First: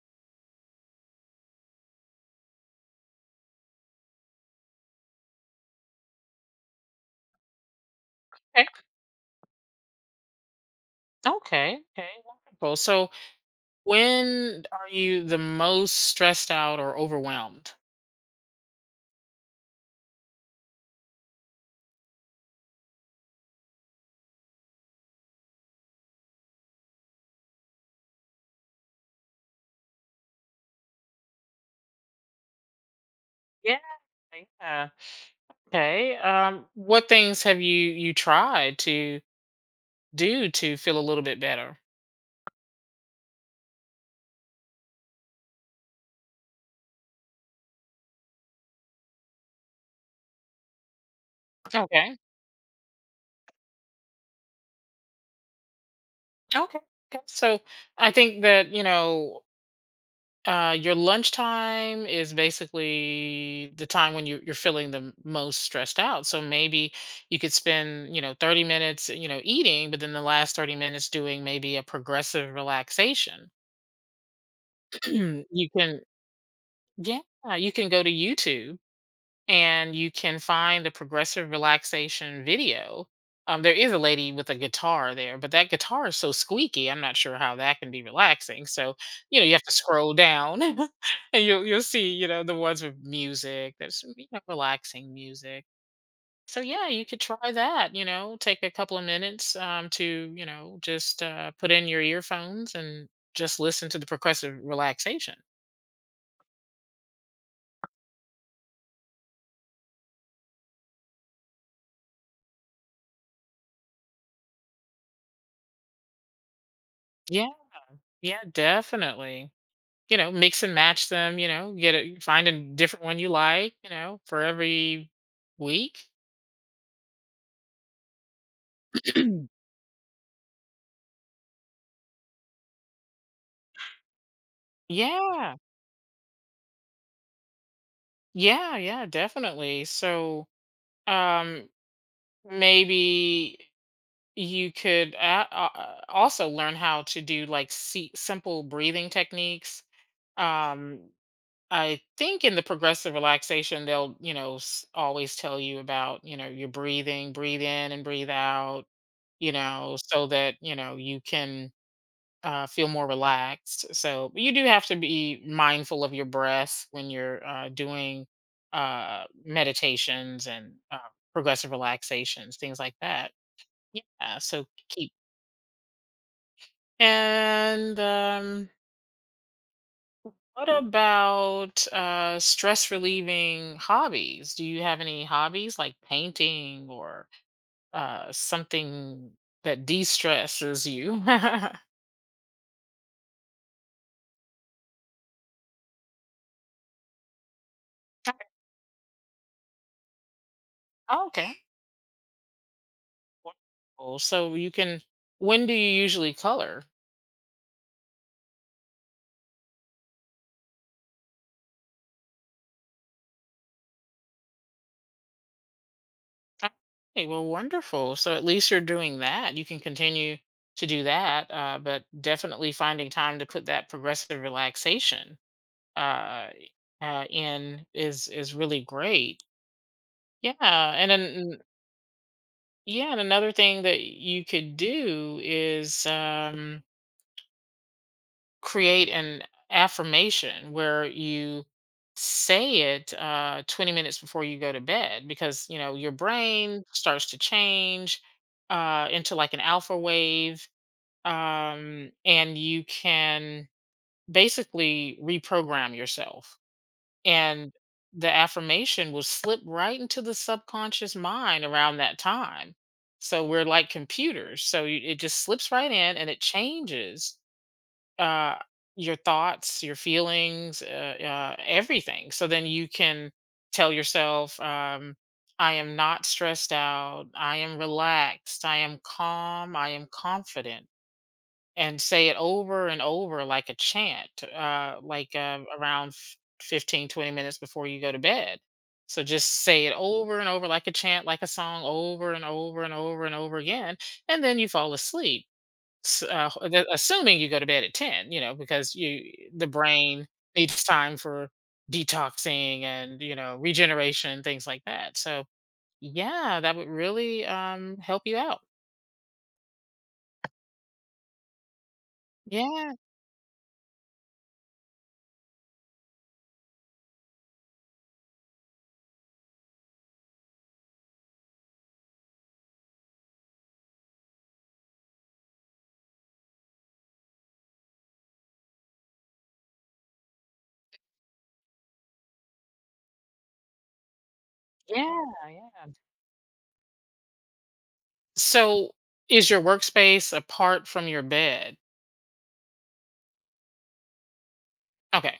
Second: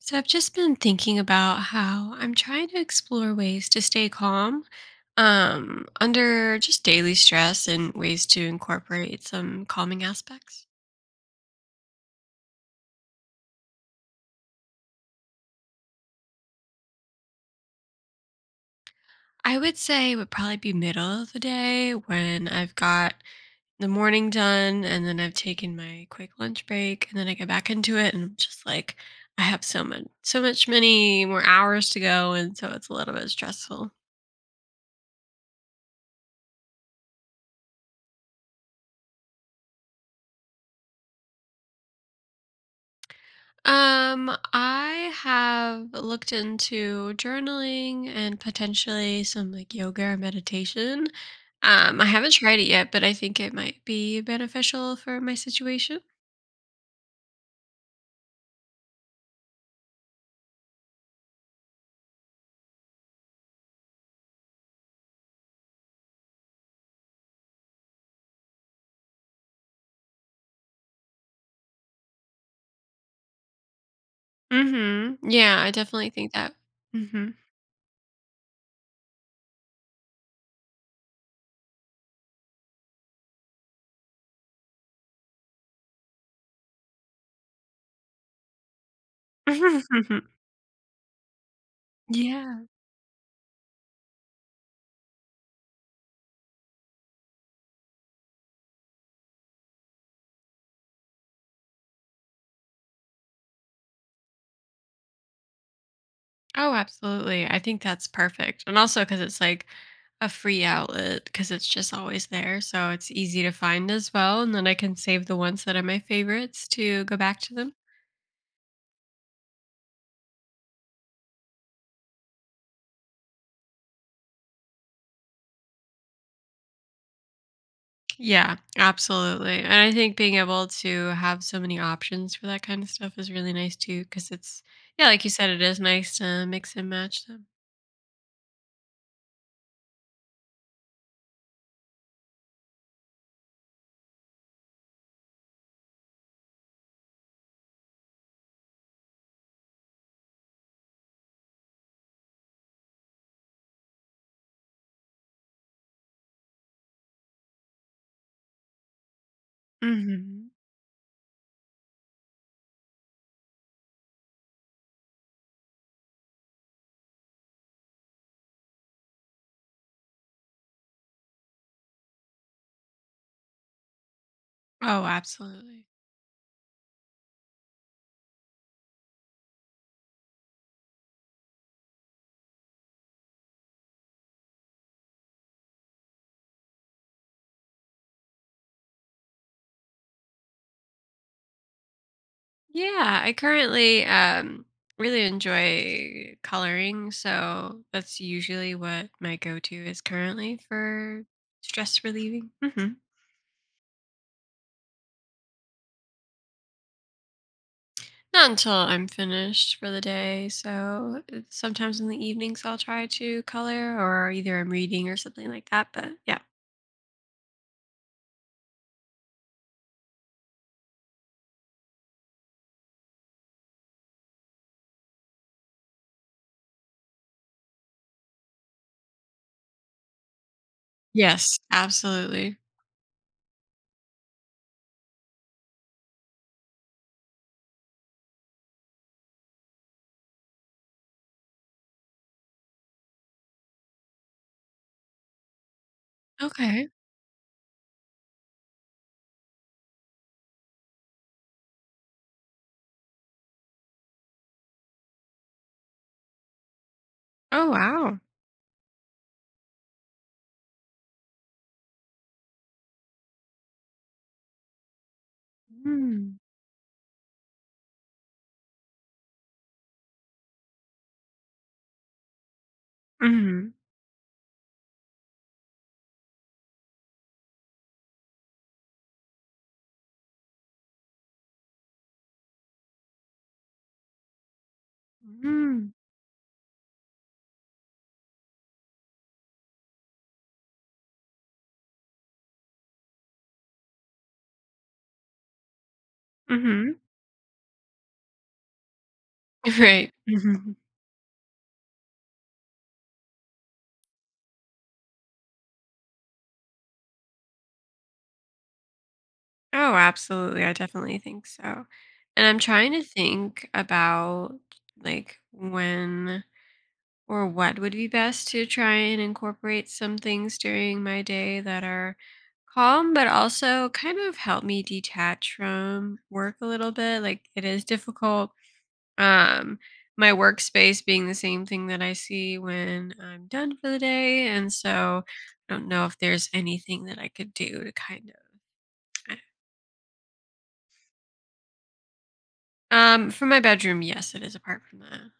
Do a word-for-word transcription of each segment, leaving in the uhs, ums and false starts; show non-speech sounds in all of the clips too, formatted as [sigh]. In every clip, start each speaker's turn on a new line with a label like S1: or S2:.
S1: So I've just been thinking about how I'm trying to explore ways to stay calm um, under just daily stress and ways to
S2: Okay.
S1: incorporate some calming aspects.
S2: Okay. Okay. Wonderful. So, when are you the most stressed out or overwhelmed?
S1: I would say it would probably be middle of the day when I've got the morning done and then I've taken my quick lunch break and then I get back into it and I'm just like I have so much so much many more hours to go and so it's a little bit
S2: Yeah.
S1: stressful.
S2: Yeah. Okay. Um, what things have you you tried to do to feel a little bit better?
S1: Um, I have looked into journaling and potentially some like yoga or meditation. Um, I
S2: Okay.
S1: haven't tried it yet, but I think it might be beneficial for my situation.
S2: Okay. Okay. So, I think that you know. Uh, your lunchtime is basically the time when you, you're feeling the most stressed out. So maybe you could spend, you know, thirty minutes, you know, eating, but then the last thirty minutes doing maybe a progressive relaxation. [clears throat]
S1: Mm-hmm. Yeah,
S2: You
S1: I
S2: can,
S1: definitely think that.
S2: yeah,
S1: Mm-hmm.
S2: you can go to YouTube and you can find the progressive relaxation video. Um, there is a lady with a guitar there, but that guitar is so squeaky. I'm not sure how that can be relaxing. So, you know, you have to scroll
S1: [laughs]
S2: down, [laughs] and you'll you'll see, you know, the
S1: Yeah.
S2: ones with music. There's some, you know, relaxing music. So yeah, you could try that. You know, take a couple of minutes um, to you know just uh, put in your earphones and just listen to the progressive relaxation.
S1: Oh, absolutely. I think that's perfect. And also because it's like a free outlet because it's just always there. So it's easy to find as well. And then I can save the ones that are my favorites to go back
S2: Yeah,
S1: to them.
S2: yeah, definitely. You know, mix and match them, you know, get a find a different one you like, you know, for every week.
S1: Yeah, absolutely.
S2: [clears throat]
S1: And I think being able to have so many options for that kind of stuff is really nice too, because it's, yeah, like you said,
S2: Yeah.
S1: it is nice to mix and match them.
S2: Yeah, yeah, definitely. So, um maybe you could a- uh, also learn how to do like se- simple breathing techniques. Um I think in the progressive relaxation they'll, you know, s- always tell you about, you know, your breathing, breathe in and breathe out, you know, so
S1: Hmm.
S2: that, you know, you can uh, feel more relaxed. So you do have to be mindful of your breath when you're uh, doing uh, meditations and uh, progressive relaxations, things like that. Yeah. So
S1: Oh,
S2: keep.
S1: absolutely.
S2: And um, what about uh, stress relieving hobbies? Do you have any hobbies like painting or uh, something that de stresses you?
S1: Yeah, I currently um, really enjoy coloring. So that's
S2: [laughs]
S1: usually what my go to is currently for
S2: Okay.
S1: stress relieving. Mhm.
S2: Wonderful. So you can, when do you usually color?
S1: Not until I'm finished for the day. So uh, sometimes in the evenings I'll try to color or either I'm reading or something like that. But yeah.
S2: Ah, okay, well, wonderful. So at least you're doing that. You can continue to do that, uh, but definitely finding time to put that progressive relaxation uh, uh, in is is really great. Yeah, and
S1: Yes,
S2: then
S1: absolutely.
S2: yeah, and another thing that you could do is. Um, create an affirmation where you say it uh, twenty minutes before you go to bed, because you know your brain
S1: Okay.
S2: starts to change uh, into like an alpha wave, um, and you can basically reprogram yourself,
S1: Oh,
S2: and
S1: wow.
S2: the affirmation will slip right into the subconscious mind around that time. So we're like computers, so you, it just slips right in and
S1: Mm.
S2: it changes uh, your thoughts, your feelings, uh, uh, everything. So then you can
S1: Hmm.
S2: tell yourself, um, I am not stressed out. I am relaxed. I am calm. I am confident. And say it over and over like a chant, uh, like uh,
S1: Mm.
S2: around f- fifteen, twenty minutes before you go to bed. So just say it over and over like a chant, like a song, over and over and over and over again. And then you fall asleep S uh, h the
S1: Hmm.
S2: assuming you go to bed at ten, you know, because you the
S1: [laughs] Right.
S2: brain
S1: Mhm.
S2: needs time for detoxing and, you know, regeneration, things like that. So, yeah, that would really, um, help you out.
S1: Oh, absolutely. I definitely think so. And I'm
S2: Yeah,
S1: trying to think about like when or what would be best to try and incorporate some things during my day that are calm but also kind of help me detach from work a little bit like it is difficult um my workspace being the same thing that I see when I'm done for the day and so
S2: yeah,
S1: I
S2: yeah.
S1: don't know if there's anything that I could do to kind of
S2: So, is your workspace apart from your bed?
S1: um from my bedroom, yes it is apart from that.
S2: Okay.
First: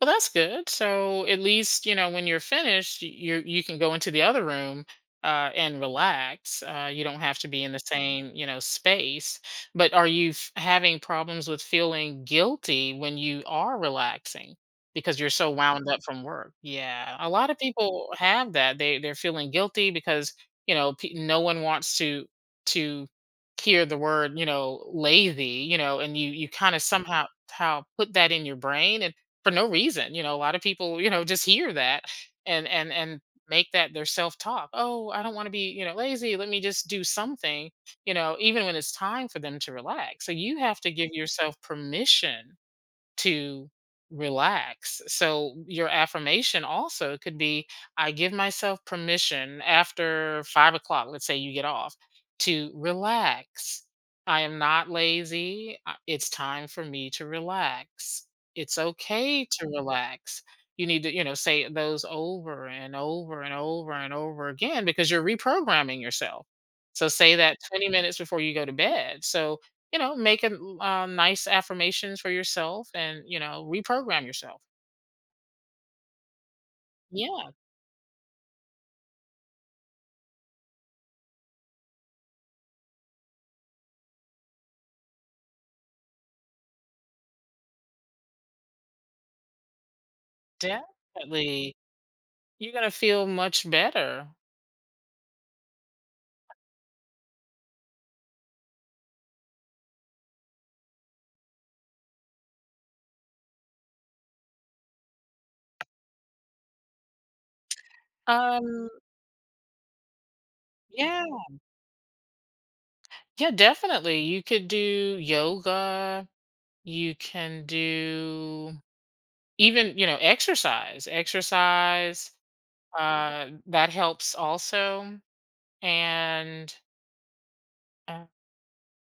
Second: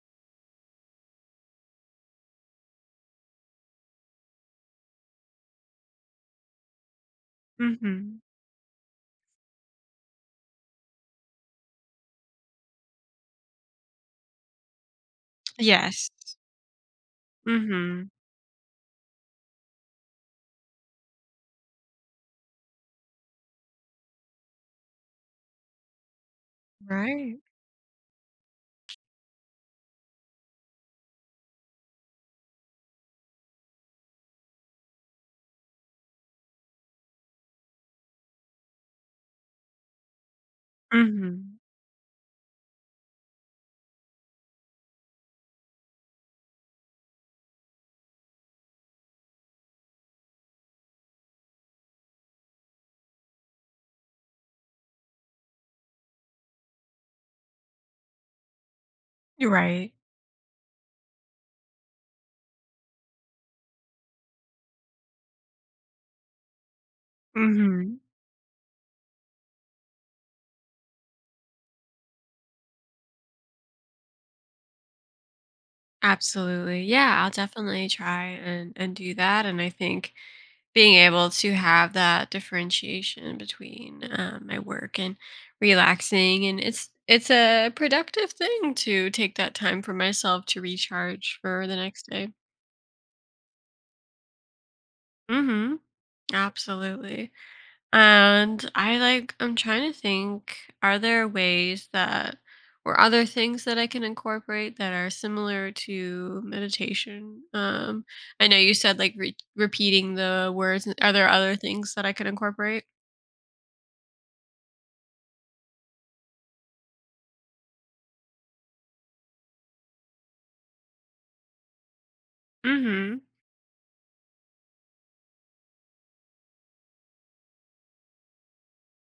S2: Well, that's good. So at least you know when you're finished, y- you you can go into the other room uh, and relax. Uh, you don't have to be in the
S1: Mhm.
S2: same you know space. But are you f- having problems with feeling guilty when you are relaxing because you're so wound up
S1: Yes.
S2: from work? Yeah, a lot of people
S1: Mhm.
S2: have that. They they're feeling guilty because you know pe- no one wants to to hear the word, you know, lazy, you know, and you you kind of somehow
S1: Right.
S2: how put that in your brain for no reason. You know, a lot of people, you know, just hear that and and and make that their self-talk. Oh, I don't want to be, you know, lazy. Let me just do something, you know, even when it's time for them to relax. So you have to give yourself
S1: Mhm.
S2: permission to relax. So your affirmation also could be, I give myself permission after five o'clock, let's say you get off, to relax. I am not lazy. I- It's time for me to relax. It's okay
S1: You're
S2: to
S1: right.
S2: relax. You need to, you know, say those over and over and over and over again because you're reprogramming yourself. So say that twenty
S1: Mhm.
S2: minutes before you go to bed. So you know, make a uh, nice affirmations for yourself and, you know, reprogram yourself.
S1: Absolutely. Yeah, I'll
S2: Yeah,
S1: definitely try and and do that and I think being able to have that differentiation between um, my work and relaxing and it's it's a productive thing to take that time for myself to recharge for
S2: definitely.
S1: the next day.
S2: You're going to feel much better.
S1: Mhm. Absolutely. And I like I'm trying to think, are there ways that or other things that I can incorporate that are similar to meditation? Um I know you
S2: Um,
S1: said like re- repeating the words. Are
S2: yeah,
S1: there other things that I can incorporate?
S2: yeah, definitely. You could do yoga. You can do even, you know, exercise. Exercise,
S1: Mhm.
S2: uh, that helps also. And uh,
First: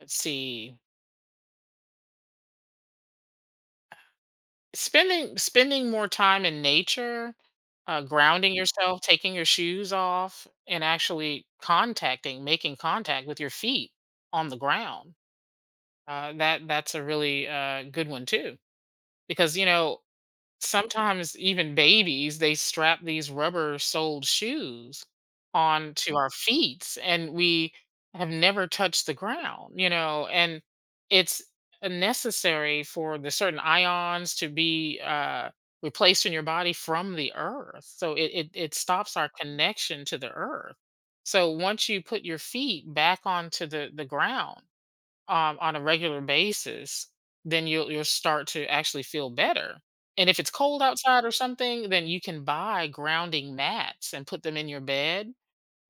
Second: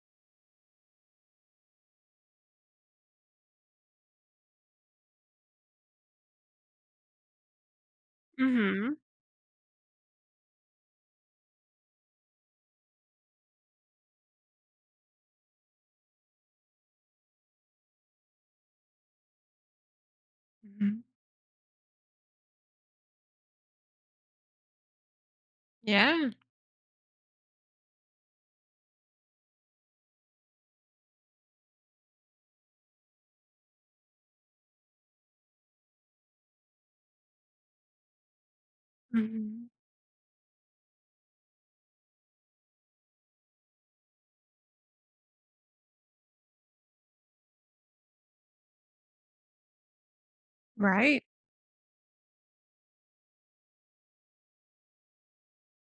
S2: let's see, Spending spending more time in nature, uh, grounding
S1: Mhm.
S2: yourself, taking your shoes off, and actually contacting making contact with your feet on the ground. Uh, that that's a really uh, good one too, because you know
S1: Mhm.
S2: sometimes even babies, they strap these rubber-soled shoes onto our
S1: Yeah.
S2: feet, and we have never touched the ground, you know, and it's uh, necessary for the certain ions to be uh, replaced in your body from the earth. So it, it it stops our
S1: Mhm.
S2: connection to the earth. So once you put your feet back onto the the ground, um, on a regular basis, then you'll you'll start to actually feel better. And if it's cold
S1: Right.
S2: outside or something, then you can buy grounding mats and put them in your bed,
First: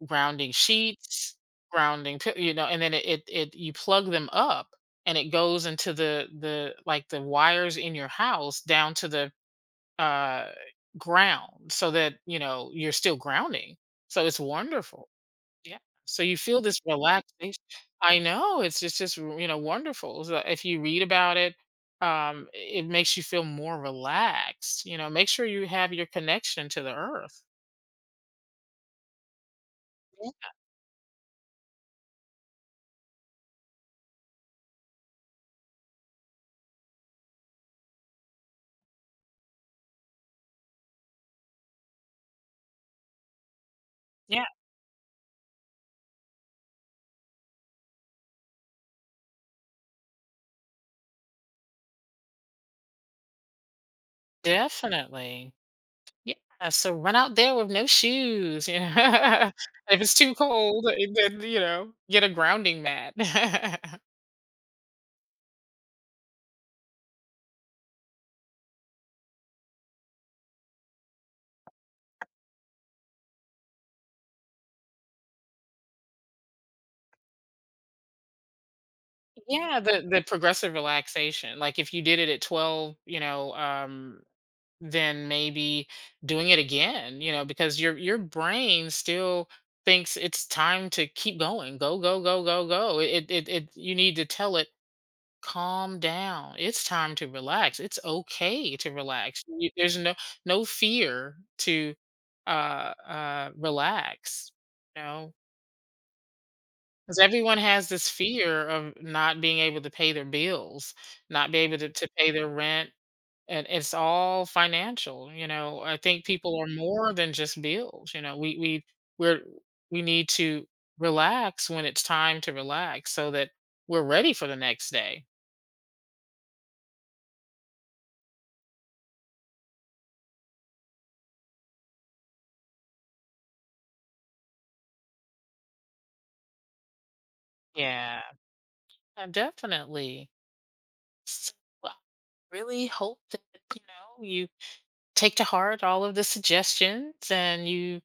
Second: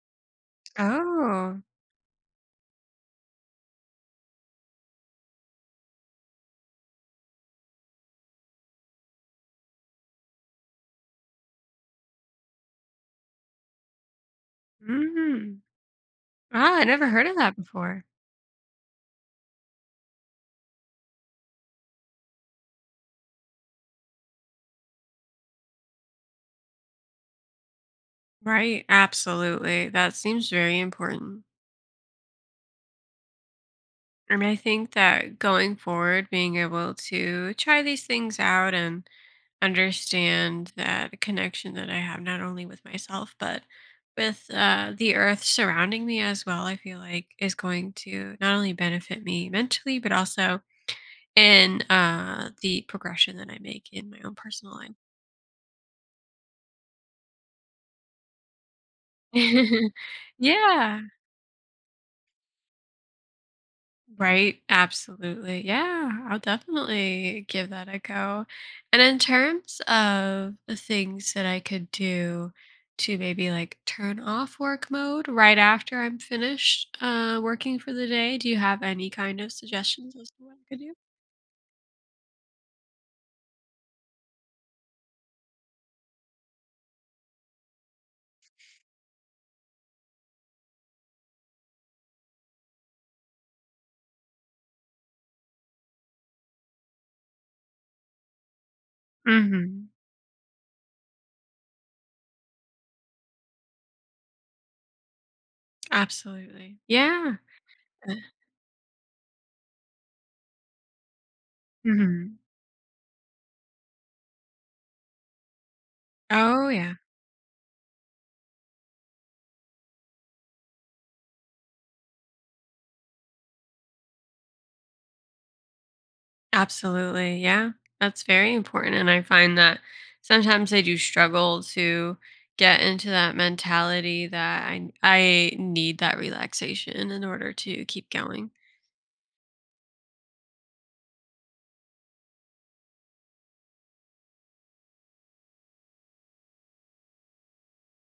S2: grounding sheets,
S1: Oh.
S2: grounding pi- you know, and then it it, it you plug them up and it goes into the the like the wires in your house down to the uh ground so that you know you're still grounding. So it's wonderful.
S1: Mhm.
S2: Yeah. So you feel
S1: Ah,
S2: this
S1: I never heard of that
S2: relaxation.
S1: before.
S2: I know it's just just you know wonderful. So if you read about it, um, it makes you feel more relaxed. You know, make sure you have your connection to the earth.
S1: Right. Absolutely. That seems
S2: Yeah,
S1: very important. I mean, I think that going forward, being able to try these things out and understand that connection that I have not only with myself, but
S2: yeah,
S1: with uh, the earth surrounding me as well, I feel like is going to not only benefit me mentally, but also in uh, the progression that I make in my own personal
S2: definitely. Yeah. So run out there with no shoes. You know, [laughs]
S1: life.
S2: if it's too
S1: [laughs]
S2: cold,
S1: Yeah.
S2: eh, then you know get a grounding mat. [laughs]
S1: Right. Absolutely. Yeah, I'll definitely give that a go. And in terms of the things that I could do to maybe like turn off work mode right after I'm finished uh, working for the day, do you have any kind of
S2: Yeah, the
S1: suggestions
S2: the
S1: as to what I
S2: progressive
S1: could do?
S2: relaxation. Like if you did it at twelve, you know, um, than maybe doing it again, you know, because your your brain still thinks it's time to keep going, go go go go go. it it, it You need to tell it, calm down, it's time to relax, it's okay to relax. You-
S1: Hmm.
S2: there's no no fear to uh uh relax, you know,
S1: Absolutely.
S2: because
S1: Yeah.
S2: everyone has this fear of not being able to pay their bills, not be able to, to pay
S1: Hmm.
S2: their rent, and it's all financial. You know, I think people are
S1: Oh, yeah.
S2: more than just bills. You know, we we we're, we need to relax when it's time to relax so that we're ready for the next day.
S1: Absolutely. Yeah. That's very important. And I find that sometimes I do struggle to get into that mentality that I I need that relaxation in order to keep
S2: Yeah,
S1: going.
S2: uh, definitely. So I really hope that you know you take to heart all of the suggestions and you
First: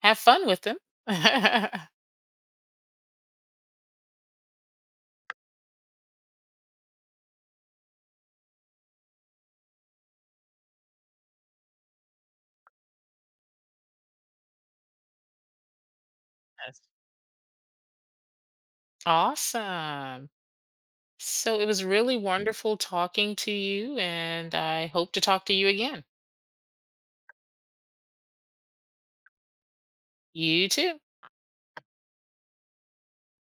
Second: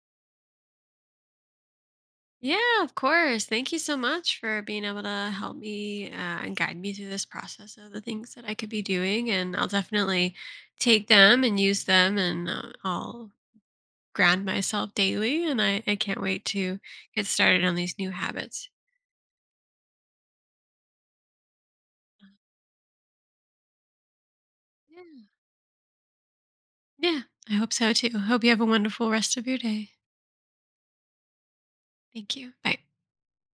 S2: have fun with them. [laughs]
S1: Yeah, of course. Thank you so much for being able to help me uh, and guide me through this process of the things that I could be doing. And I'll definitely take them and use them and uh, I'll ground myself daily. And I, I can't wait
S2: Yes.
S1: to get started on these new habits.
S2: Awesome. So it was really wonderful talking to you and I hope to
S1: Yeah.
S2: talk to you again.
S1: Yeah, I hope so too. Hope you have a wonderful rest of your day.
S2: You too.
S1: Thank you. Bye.